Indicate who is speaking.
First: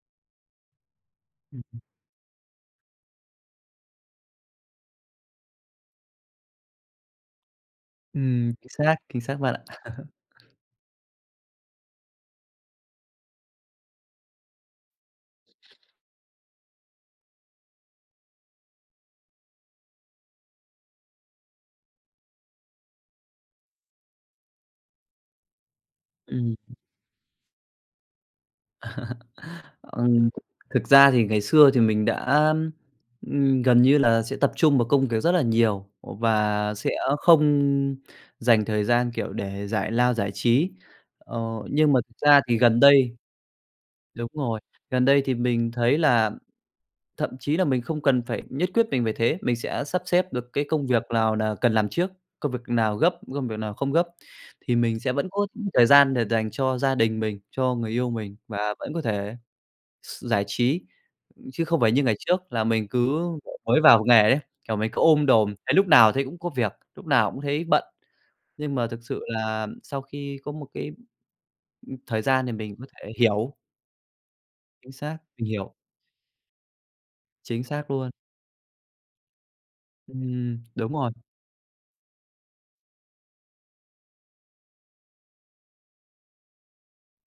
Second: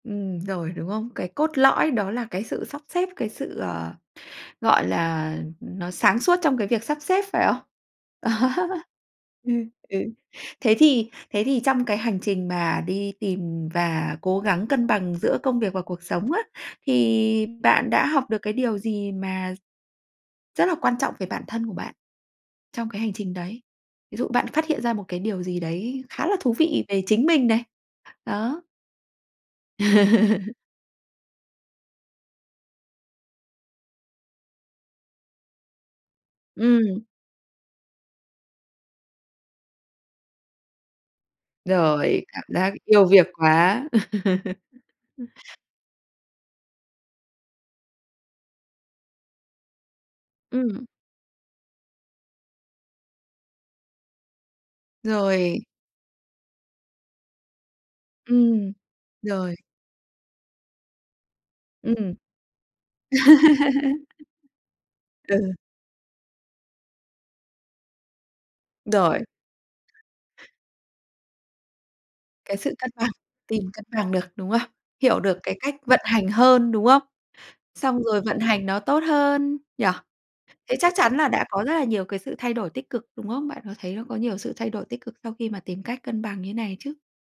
Speaker 1: Ừm, rồi, đúng không? Cái cốt
Speaker 2: Ừm hứm.
Speaker 1: lõi đó là cái sự sắp xếp, cái sự, ờ, gọi là, nó sáng suốt trong cái việc sắp xếp, phải không?
Speaker 2: Ừm, chính xác, chính xác
Speaker 1: Ừ,
Speaker 2: bạn ạ.
Speaker 1: ừ. Thế thì thế thì trong cái hành trình mà đi tìm và cố gắng cân bằng giữa công việc và cuộc sống á, thì bạn đã học được cái điều gì mà rất là quan trọng về bản thân của bạn trong cái hành trình đấy? Ví dụ bạn phát hiện ra một cái điều gì đấy khá là thú
Speaker 2: Ừm.
Speaker 1: vị về chính mình này? Đó.
Speaker 2: Ừm, thực ra thì ngày xưa thì mình đã, ừm, gần như là sẽ tập trung vào công việc rất là nhiều, và sẽ
Speaker 1: Ừm.
Speaker 2: không dành thời gian, kiểu, để giải lao, giải trí. Ờ, nhưng mà thực
Speaker 1: Rồi,
Speaker 2: ra
Speaker 1: cảm
Speaker 2: thì
Speaker 1: giác
Speaker 2: gần
Speaker 1: yêu
Speaker 2: đây
Speaker 1: việc quá.
Speaker 2: đúng rồi, gần đây thì mình thấy là thậm chí là mình không cần phải nhất quyết mình về thế, mình sẽ sắp xếp được cái
Speaker 1: Ừm.
Speaker 2: công việc nào là cần làm trước, công việc nào gấp, công việc nào không gấp thì mình sẽ vẫn có
Speaker 1: Rồi.
Speaker 2: thời gian để dành cho gia đình mình, cho người yêu mình
Speaker 1: Ừm,
Speaker 2: và vẫn có thể
Speaker 1: rồi.
Speaker 2: s giải trí chứ không phải như
Speaker 1: Ừm.
Speaker 2: ngày trước là mình cứ mới vào nghề ấy, kiểu, mình cứ ôm
Speaker 1: Ừ.
Speaker 2: đồm, thấy lúc nào thấy cũng có việc, lúc nào cũng thấy bận. Nhưng mà thực
Speaker 1: Rồi.
Speaker 2: sự là sau khi có một cái, ưm, thời gian thì
Speaker 1: Cái sự
Speaker 2: mình có
Speaker 1: cân bằng
Speaker 2: thể hiểu.
Speaker 1: tìm cân bằng được, đúng không?
Speaker 2: Chính xác,
Speaker 1: Hiểu được
Speaker 2: mình
Speaker 1: cái
Speaker 2: hiểu.
Speaker 1: cách vận hành hơn, đúng không?
Speaker 2: Chính xác
Speaker 1: Xong
Speaker 2: luôn.
Speaker 1: rồi vận hành nó tốt hơn nhỉ?
Speaker 2: Ừm,
Speaker 1: Thế
Speaker 2: đúng
Speaker 1: chắc chắn
Speaker 2: rồi.
Speaker 1: là đã có rất là nhiều cái sự thay đổi tích cực, đúng không? Bạn có thấy nó có nhiều sự thay đổi tích cực sau khi mà tìm cách cân bằng như này chứ?